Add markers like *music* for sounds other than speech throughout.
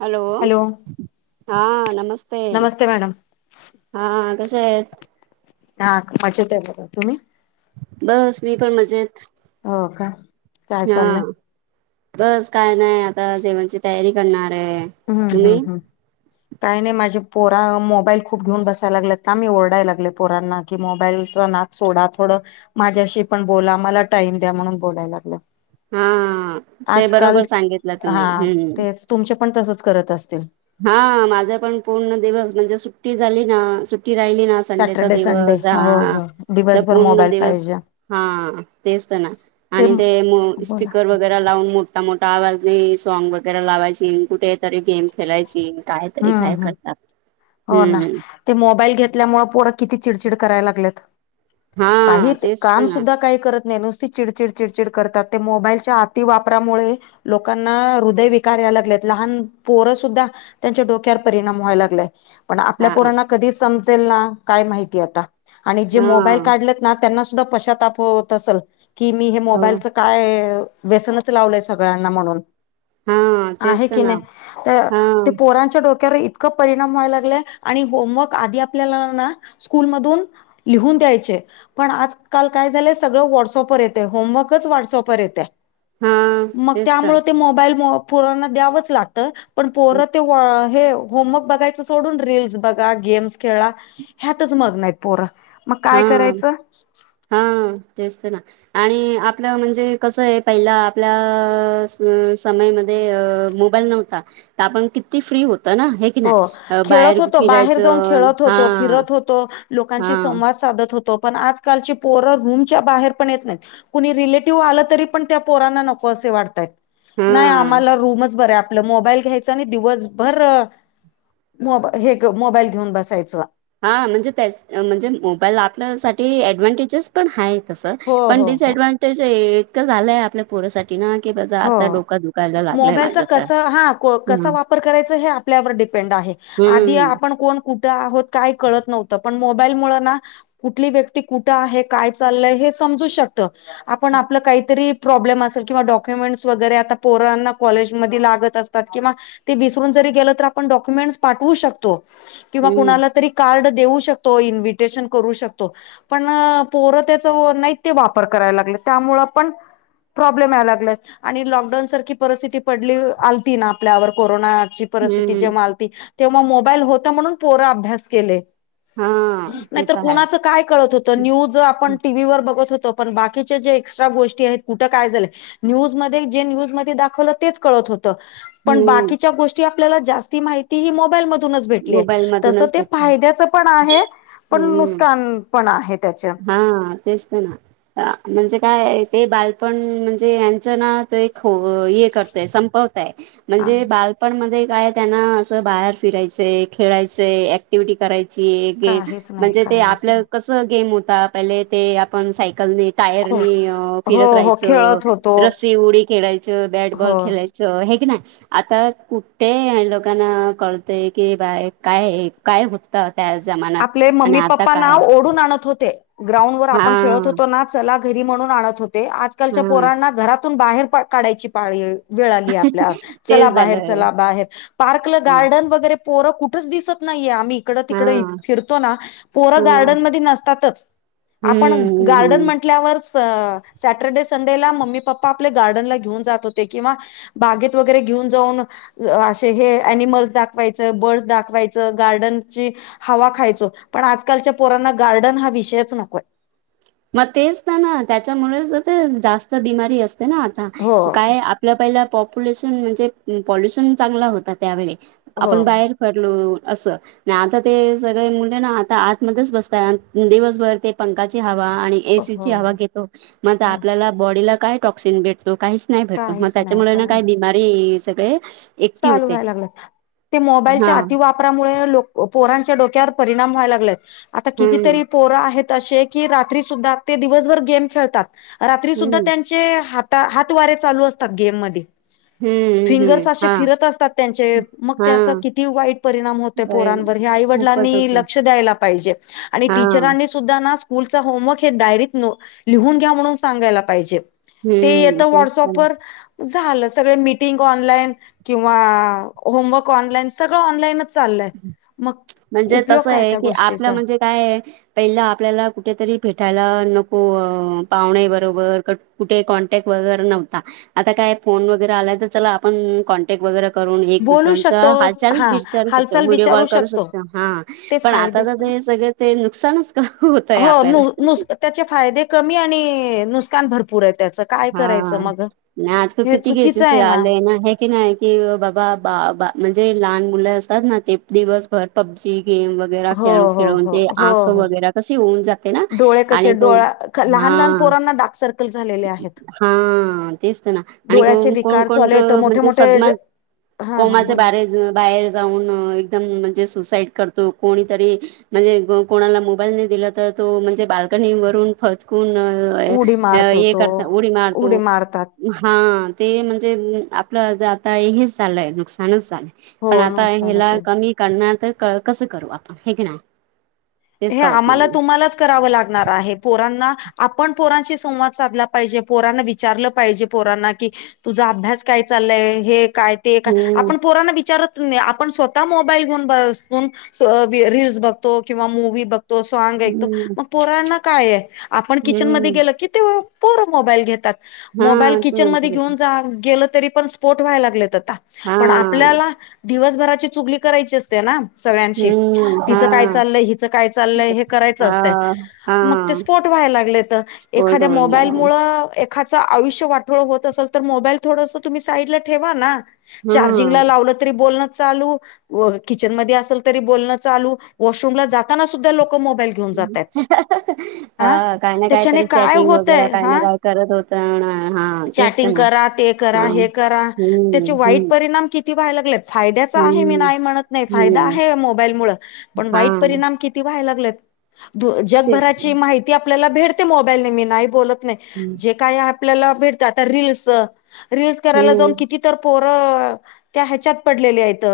Hello हा नमस्ते. नमस्ते मॅडम. हा कस आहेत. हा मजेत बघ तुम्ही. बस मी पण मजेत. हो का? काय हा चाललंय? बस काय नाही आता जेवणची तयारी करणार आहे. हम्म तुम्ही हम्म हम्म. काही नाही माझे पोरा मोबाईल खूप घेऊन बसायला लागलेतता मी ओरडाय लागले पोरांना. की मोबाईलचा नाद सोडा थोडं. माझ्याशी पण बोला, मला टाइम द्या म्हणून बोलाय लागला. हा ते आजकाल बरोबर सांगितलं तुम्ही हा हम्म ते तुमचे पण तसच करत असतील. हा माझा पण पूर्ण दिवस म्हणजे सुट्टी झाली ना, सुट्ट- की राहिली ना संडेचा सॅटर्डे संडे दिवस हो हा हो तर दिवसभर पूर्ण मोबाईल दिवस. पाहिजे हा तेच तर ना ते आणि ते बोला. स्पीकर. वगैरे लावून मोठा मोठा आवाजने सॉ्ग वगैरे लावायची कुठे तरी गेम खेळायची. कायतरी हम्म काय हम्म करतात हो ना. हम्म. ते मोबाईल घेतल्यामुळे पोर किती चिडचिड करायला लागलेत. काही हा तेच काम तर ना सुद्धा काय करत नाही नुस ते चिडचिड चिडचिड करतात. ते मोबाईलच्या अति वापरामुळे लोकांना हृदय विकार यायला लागलेत लहान पोरं सुुद्धा. त्यांच्या डोक्यावर परिणाम व्हायला लागलाय पण आपल्या हा पोरांना कधीच समजेल ना काय माहिती आता. आणि जे हा मोबाईल काढलेत ना त्यांना सुद्धा पशातप होत असेल की मी हे हो मोबाईलच. काय व्यसनच लावलंय सगळ्यांना म्हणून. हा तेच आहे तर की ना नाही तर. हा ते पोरांच्या डोक्यावर इतकं परिमाण व्हाय लागलाय आणि होमवर्क आधी आपल्याना स्कूल मधून लिहून द्यायचे. पण आजकाल काय झालंय, सगळं व्हॉट्सअपवर येतंय. होमवर्कच व्हॉट्सअपवर येते. हा मग तेच तर त्यामुळं ते मोबाईलमुळं पोरांना द्यावच लागतं. पण पोरं ते हे होमवर्क बघायचं सोडून, रील्स बघा, गेम्स खेळा. ह्यातच मग्न आहेत पोरं, मग हा काय करायचं. हा तेच ते ना. आणि आपलं म्हणजे कसं आहे पहिला आपल्या अ समयमध्ये अ बल नव्हता तर आपणम किती फ्री होतो ना हे. की हो नाही अ, बाहेर खेळत होतो बाहेर जाऊन फिरायचं खेळत हा होतो फिरत होतो हा लोकांशी संवाद साधत होतो. तो पण आजकालची पोरं रूमच्या बाहेर पण येत नाहीत. कुणी रिलेटिव्ह आलं तरी पण त्या पोरांना नकोसे वाटतयत. नाही हा आम्हाला रूमच बर आहे. आपलं मोबाईल घ्यायच आणि दिवसभर. मोबा हे मोबाईल घेऊन बसायचं. हा म्हणजे त्याच म्हणजे मोबाईल आपल्यांसाठी ऍडव्हनटेजेस पण आहेत. तसं, ‌ हो पण हो हो डिसऍडव्हनटेज इतकं झालंय आपल्या पोरासाठी ना, की माझा हो आता डोका दुखायला लागलाय मोबाईलचा माझं तर. कसा हा कसा हं, वापर करायचा हे आ आपल्यावर डिपेंड आहे. आधी हं, आपण कोण कुठे आहोत काय कळत नव्हतं, पण मोबाईल मुळं ना कुठली व्यक्ती कुठं आहे काय चाललंय हे समजू शकतं. आपण आपलं काहीतरी प्रॉब्लेम असेल किंवा डॉक डॉक्युमेंट्स वगैरे आता पोरांना कॉलेजमध्ये लागत असतात किंवा ते विसरून जरी गेलो तर आपण डॉक्युमेंट पाठवू शकतो किंवा कुणाला हं, तरी. कार्ड देऊ शकतो, इन्व्हिटेशन करू शकतो. पण पोरं तेच नाहीत ते वापर करायला लागले त्यामुळे पण. प्रॉब्लेम याय लागलाय. आणि लॉकडाऊन सारखी परिस्थिती पडली आलती ना, आपल्यावर कोरोनाची परिस्थिती हं. जेव्हा तेव्हा मोबाईल होतं म्हणून पोर अभ्यास केले. हां, ते नाहीतर तर आहे. कुणाच काय कळत होतं. तो न्यूज आपण टीव्ही वर बघत होतो, पण बाकीचे जे एक्स्ट्रा गोष्टी आहेत कुठं काय झालंय न्यूजमध्ये जे न्यूजमध्ये दाखवलं तेच कळत होतं. पण हं, बाकीच्या गोष ची आपल्याला जास्ती माहिती हह मोबाईल मधूनच भेटलीये. मोबाईल तसं मधूनच ते भेटतात. फायद्याच पण आहे पण हं. नुसकान पण आहे त्याच‌ं. हा तेच ते ना. म्हणजे काय ते बालपण म्हणजे यांचं ना तो एक अ हे करतय संपव तंय म्हणजे बालपणमध्ये काय त्यांना असं बाहेर फिरायचं ते खेळायचे, ऍक्टिव्हटी करायची, गेम काहीच नाही म्हणजे ते काहीच आपलं नाही. कसं गेम होता पहिले ते आपण सायकल ने. हो टायरनी फिरत हो हो राहायचं, खेळत होतो रस्सी उडी खेळायचं, बॅटबॉल हो खेळायचं. च हे कणी आता कुठे लोकांना कळतय की बाय काय ये. काय होतं त्या जमान्यात आपले आणि मम्मी आता पप्पा ना काय ओढून आणत होते. ग्राउंडवर आपण खेळत हा होतो ना, चला घरी म्हणून आणत होते. आजकालच्या हा पोरांना घरात *unintelligible* बाहेर काढायची पाळी वेळ आली आपल्यावर. चला तेच बाहेर झालंय चला बाहेर पार्कला हा गार्डन वगैरे पोरं कुठ दिसत नाहीे. आम्ही इकडं हा तिकडं ह फिरतो ना, पोरं हम्म गार्डन मध्ये नसतातच. आपण गार्डन म्हं हम्म म्हटल्यावर अ सॅटर्डे संडेला मम्मी पप्पा आपले गार्डनला घेऊन जात होते किंवा बागेत वगैरे घेऊन जाऊन. असे हे ॲनिमल्स दाखवायचं बर्डस दाखवायचं गार्डनची. हवा खायचो, पण आजकालच्या पोरांना गार्डन हा विषयच नकोय. मग तेच तर ना त्याच्यामुळेच ते जास्त बिमारी असते ना आता हो काय आप आपल्या पहिला पॉप्युलेशन म्हणजे पॉल्युशन चांगला होता त्यावेळी हो आपण बाहेर. हॅलो असं नाही आता ते सगळे मुले ना आता आतमध्येच बसतय दिवसभर ते पंखाची हवा आणि हो एसीची हवा घेतो मग ते हो आपल्याला बॉडीला काय टॉक्सिन भेटतो कायस नाही भेटतो, मग काहीच नाही त्याच्यामुळे ना काही काहीच बिमारी सगळे. एकटी चालू होते व्हाय लागलं ते हा मोबाईलच्या अतिवाप फोनामुले पोरांच्या डोक्यावर परिणाम व्हाय लागत आता हम्म कितीतरी पोर आहेत असे की रात्री सुद्धा ते दिवसभर गेम खेळतात रात्री सुद्धा हम्म ग्या तेहात वारे चालू असतात गेम मध्ये. हम्म हम्म हम्म. हा. त्यां मग त्याचा हा. किती वाईट परिणाम होत पोरांवर हे खूपच आईवडिलांनी होते. लक्ष द्यायला. पाहिजे आणि हा टीचरआणि सुद्धा ना स्कूल होमवर्क डायरीत लिहून घ्या म्हणून सांगायला पाहिजे. ते हम्म. येतं तेच तर व्हॉटसअपवर. झालं सगळ मिीटिंग ऑनलाईन किंवा होमवर्क ऑनलाइन सगळं ऑनलाईनच. चाललाय मग म्हणजे उपयोग तसं काय आहे त्या की आपलं गोष्टीचा? म्हणजे काय आहे पहिलं आपल्याला कुठेतरी फेटायला नको पाहुणे बरोबर कठ कुठे कॉन्टॅक्ट वगैरे नव्हता आता काय फोन वगैरे आलाय तर चला आपण कॉनॅ. क वगैरे करून एक बोलू दुसऱ्यांचा शकतो हार हा बिचारू शत हालचाल व्हिडिओ कॉल विचारू करू शकतो हा ते पण आता फायदे तर ते सगळ ते नुकसानच होत आहे. हो नु नुस्त त्याचे फायदे कमी आणि नुकन भरपूर आहे त्या. हा नाही आजकाल किती चुकीचं केसेस आहे आले ना हे. नाही कि बाबा बा बा म्हणजे लहान मुलं असतात ना ते दिवसभर पबजी गेम व वगै हो खेळून हो खेळून हो ते हो आंख हो. वगैरे कशी होऊन जाते ना डोळे कसे आणि तो. डोळा हा लहान लहान पोरांना डाक सर्कल झालेले आहेत. हा तेच तर ना आणि डोळ्याचे को कोण विकार चालू कोणत आहेत मोठे म्हणजे मोठे सदमात. हा हा कोमाच्या बोला. बार बाहेर जाऊन एकदम म्हणजे सुसाइड करतो कोणीतरी. म्हणजे कोणाला मोबाईल नाही दिला तर तो म्हणजे बालकनीवरून फचकून. उडी मारतो ये तो करता उडी मारतो. हा ते म्हणजे आपलं आता हेच चालंय नुकसानच चालंय, सानसा. हो पण आता नुसकानच ह्याला आहे. कमी करणार तर कसं करू आपण हे क ना. हे आम्हाला तुम्हालाच. करा लागणार पोरांना आपण पोरांशी संवाद साधला पाहिजे पोरांना विच चार्ललं पाहिजे पोरांना की तुझा अभ्यास काय चाललंय हे काय. ते का हम्म, आपण पोरांना विचारत. आपण स्वतः मोबाईलन बून रील्स बघतो किंवा मव बघ तो सॉंग आहे तो हम्म, मग पोरांना काय आहे आपण किचनमध्ये हम्म. गेलं तेव पोर मोबाईल घेतात मोबाईल हां, तू म्हणतो किचनमध्येध्ये तसं. घेऊन जा गेलं तरी पण स्पोट व्हाय लागले तर. *unintelligible* पण हां, आपल्याला दिवसभराची चुगली करायची असत तेना सगळ्यांशी हम्म, हीच काय हां. चाललंय ही काय चाललंय हे करायचं असतं हां, मग ते हां. स्पोर्ट व्हायला लागले त स्पोर्ट एखाद्या होईल मोबाईल मुळं. एखादचाआयुष्य वाटोळ होत असेल तर मोबाईल थोडासा तुम्ही साईडला ठेवा ना. चार्जिंगला हां. लावला तरी बोलणं चालू. किचन म असेल तरी बोलण चालू वॉशरूमला जाताना सुद्धा लोक मोईल घेऊ घेऊन जातात हा हां, काय ना त्याच्याने कायतरी काय चॅटिंग वगैरे होतय काय ना हा. काय करत होता ना हां तेच तर चॅटिंग ना. करा ते करा हां. हे करा त्याचे हम्म, वाईट हम्म, परिणाम किती ती व्हाय लागलेत फायदाच आहे मी हम्म, नाहि म्हणत नाही फायदा हम्म. आहे या मोबाईलमूल पण वाईट हां, परिणाम किती व्हाय लागलेत तेच. जगभराची माहिती आपल्याला भेटते मोबाईल न मी नाही बोलत नाही. हम्म जे काय आपल्याला भेटत आ रील रीलस करायला जाऊन किती तर पोरं त्या ह्याच्यात पडलेली आहेत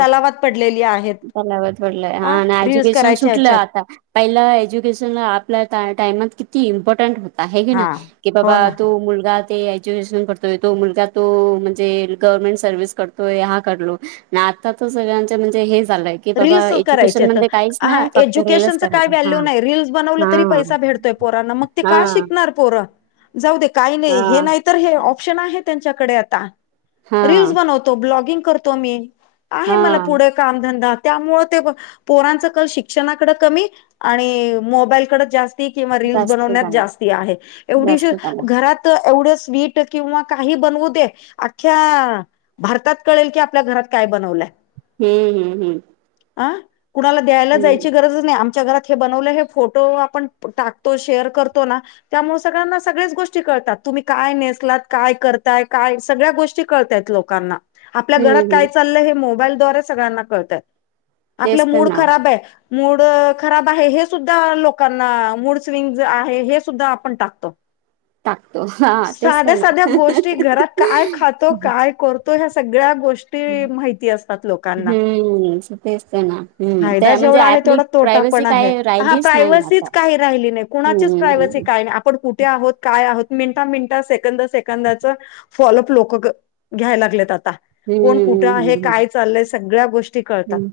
तलावात पडलेली आहेत. लावत पडलंय हा अ आणि रील्स एज्युकेशन करायच्या सुटलं ह्याच्यात आता. पहिला एज्युकेशन आपल्या टाइमात किती इम्पॉर्टंट होत आहे घे ना हा की हो बाबा ना तू मुलगा ते एज्युकेशन करतोय तो मुलगा तो म्हणजे गव्हर्नमेंट सर्व्हिस करतोय हा करलो ना आता तर सगळ्यांच म्हणजे हे झालंय. की रीलल्स बाबा करायचे एज्युकेशन तर मध्ये काहीच हा नाही फक्त रीलच एज्युकेशनचं काय करायचं हा व्हॅल्यू नाही रीलस बनवलं तरी हा पैसा भेडतोय पोरांना मग. ते का हा शिकणार पोर, जाऊ दे काही नाही हे हा नाही तर हे ऑप्शन आहे त्यांच्याकडे आता. रीलल्स हा बनवतो मी ब्लॉगिंग करतो मी आहे मला हा पुढे कामधंदा. त्यामुळे ते पोरांच कल शिक्षणाकडे कमी आणि मोबाईलकडे जास ते किंवा रील जास्त बनवण्यात झाला जा आहे एवढीशि जास्त झाला घरात. एवढं स्वीट किंवा काही बनवू दे अख्ख्या भारतात कळेल, की आपल्या घरात काय बनवलंय. हम्म हम्म हम्म. ह कुणाला द्यायला जायची गरजच नाही आमच्या घरात हे बनवलं हे फोटो आपण टाकतो शेअर करतो ना त्यामुळे सगळ्यांना सगळेच गोष्टी कळतात. तुम्ही काय नेसलात काय करताय काय सगळ्या गोष्टी. ची कलतायेत लोकांना आपल्या हम्म घरात हम्म हम्म काय चाललंय हे मोबाईल दवारे सगळ्यांना कळतायत. आपला तेच तर मूड ना खराब आहे. मूड खराब आहे हे सुद्धा लोकांना मूड स्विंग आहे हे सुद्धा आपण टाकतो. *inaudible* हा तेच तर साध्या ना साध्या गोष्टी घरात काय खातो काय कर तो ह्या सगळ्या गोष्ट हम्म. तेच ते ना. हम्म फायदा त्या म्हणजे जेवढा आहे आपली तेवढा तोटा प्रायव्हसी पण आहे काय हा राहिलीच नाही आता प्रायवसीच काही राहिली नाही कुणाचीच प्रायव्हसी हम्म काही नाही. पण कुठे आहोत काय आहोत मिनिटा मिनिटा सेकंद सेकंदाच फॉलोप लोक ग घ्यायला लागलेत आता कोण हम्म कुठे हे हम्म काय चाललय सगळ्या गोष्टी कळतात हम्म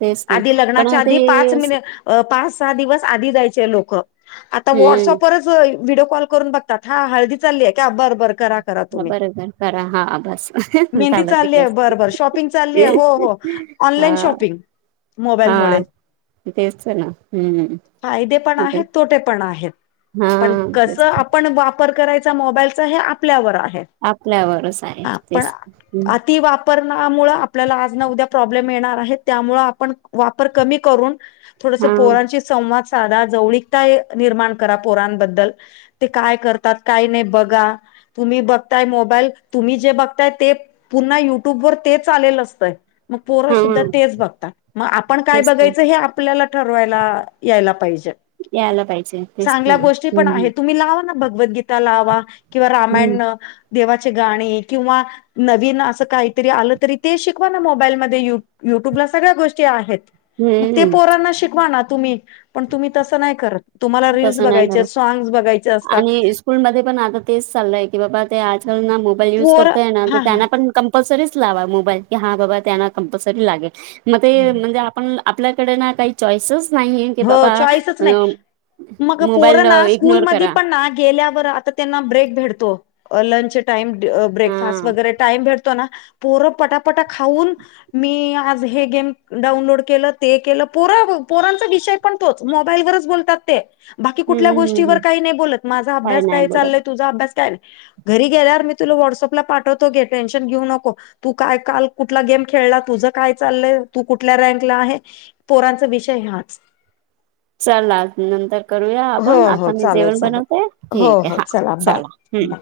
तेच पण आधी लग्नाच्या पण ते आधी पाच मिनीट अ पाच सहा दिवस आधी जायचे लोक आता हम्म व्हॉट्सअपवरच व्हिडओ कॉल करून बघतात हा हळदी चालीय का बर बर. करा करा तुम्ही बरोबर करा हा बस मेहंदी झालं चाललीये तिकडेच बर बर शॉपिंग चालली हो हो. हा ऑनलाईन शॉपिंग, हा मोबाईलमुळे. तेच तर ना हम्म फायदे पण आता आहेत, तोटे पण आहेत. हा पण कस तेच आपण वापर करायचा मोबाईलचा हे आपल्यावर आहे. आपल्यावरच आहे तेच हम. पर ना मुळ आपल्याला आज उद्या प्रॉब्लेम येणार आहे त्यामुळे आपण वापर कमी करून थोडसं हा पोरांशी संवाद साधा जवळीकता निर्माण करा पोरांबद्दल. ते काय करतात काय नाही बघा. तुम्ही बघताय मोबाईल तुम्ही जे बघताय ते पुन्हा युट्यूब वर तेच आलेलं असतय. मग पोर सुद्धा हा तेच बघतात मग आपण काय तेच तर बघायचं हे आप आपल्याला ठरवायला याला पाहिजे यायला पाहिजे तेच तर चांगल्या ना. गोष्टी पण हम्म तुम्ही लावा ना. भगवद्गीता लावा किंवा हम्म. रामायण. देवाचे गाणे किंवा नवीन असं काहीतरी आलं तरी ते शिकवा ना मोबाईलमध्ये येऊन. युट्यूबला सगळ्या गोष्टी आहेत, मग ते हम्म पोरांना शिकवा ना तुम्ही. पण तुम्ही तसं नाही करत, तुम्हाला रीलस तसं बघायचे सॉग्स बघायचे असतात. स्कूल मध्ये पण आता तेच चालय की बाबा ते आजकाल ना मोबाईल युज पोर करतय ना तर हा हा त्यांना पण कम पसरीच लावा मोबाईल की हा बाबा त्यांना कंपल्सरी लागेल मग ते म्हणजे आपण. आपल्याकडे ना काही चॉईसच नाहीये की हो बाबा चॉईसच अ नाही मोबाईल इग्नोर करा. केल्यावर आ त्यांना ब्रेक भेटतो लंच टाईम ब्रेकफास्ट हा. वगैरे टाईम भेट तो ना पोरं पटापटा खाऊन. मी आज हे गेम डाउनलोड केलं ते केलं, पोरं पोरांचं. त विषय पण तोच, मोबाईलवरच बोलतात ते. बाकी हम्म कुठल्या हम्म हम्म. गोष्टीवर काही नाही बोलत, माझा अभ्यास नाही काय चाललय? बोलत. तुझा अभ्यास काय? घरी गेल्यावर मी तुला व्हटसअपला पाठवतो घ टेन्शन घेऊ नको. तू काय काल कुठला गेम खेळला? तुझं काय चाललय? तू कुठल्या रँकला आहे? पोरांचा विषय हाच. चला नंतर करूया हो आपण आता हो मी चालेल जेवण बनवतेय चालेल हो ठीक आहे हो हा. बाय चला बाय हम्म.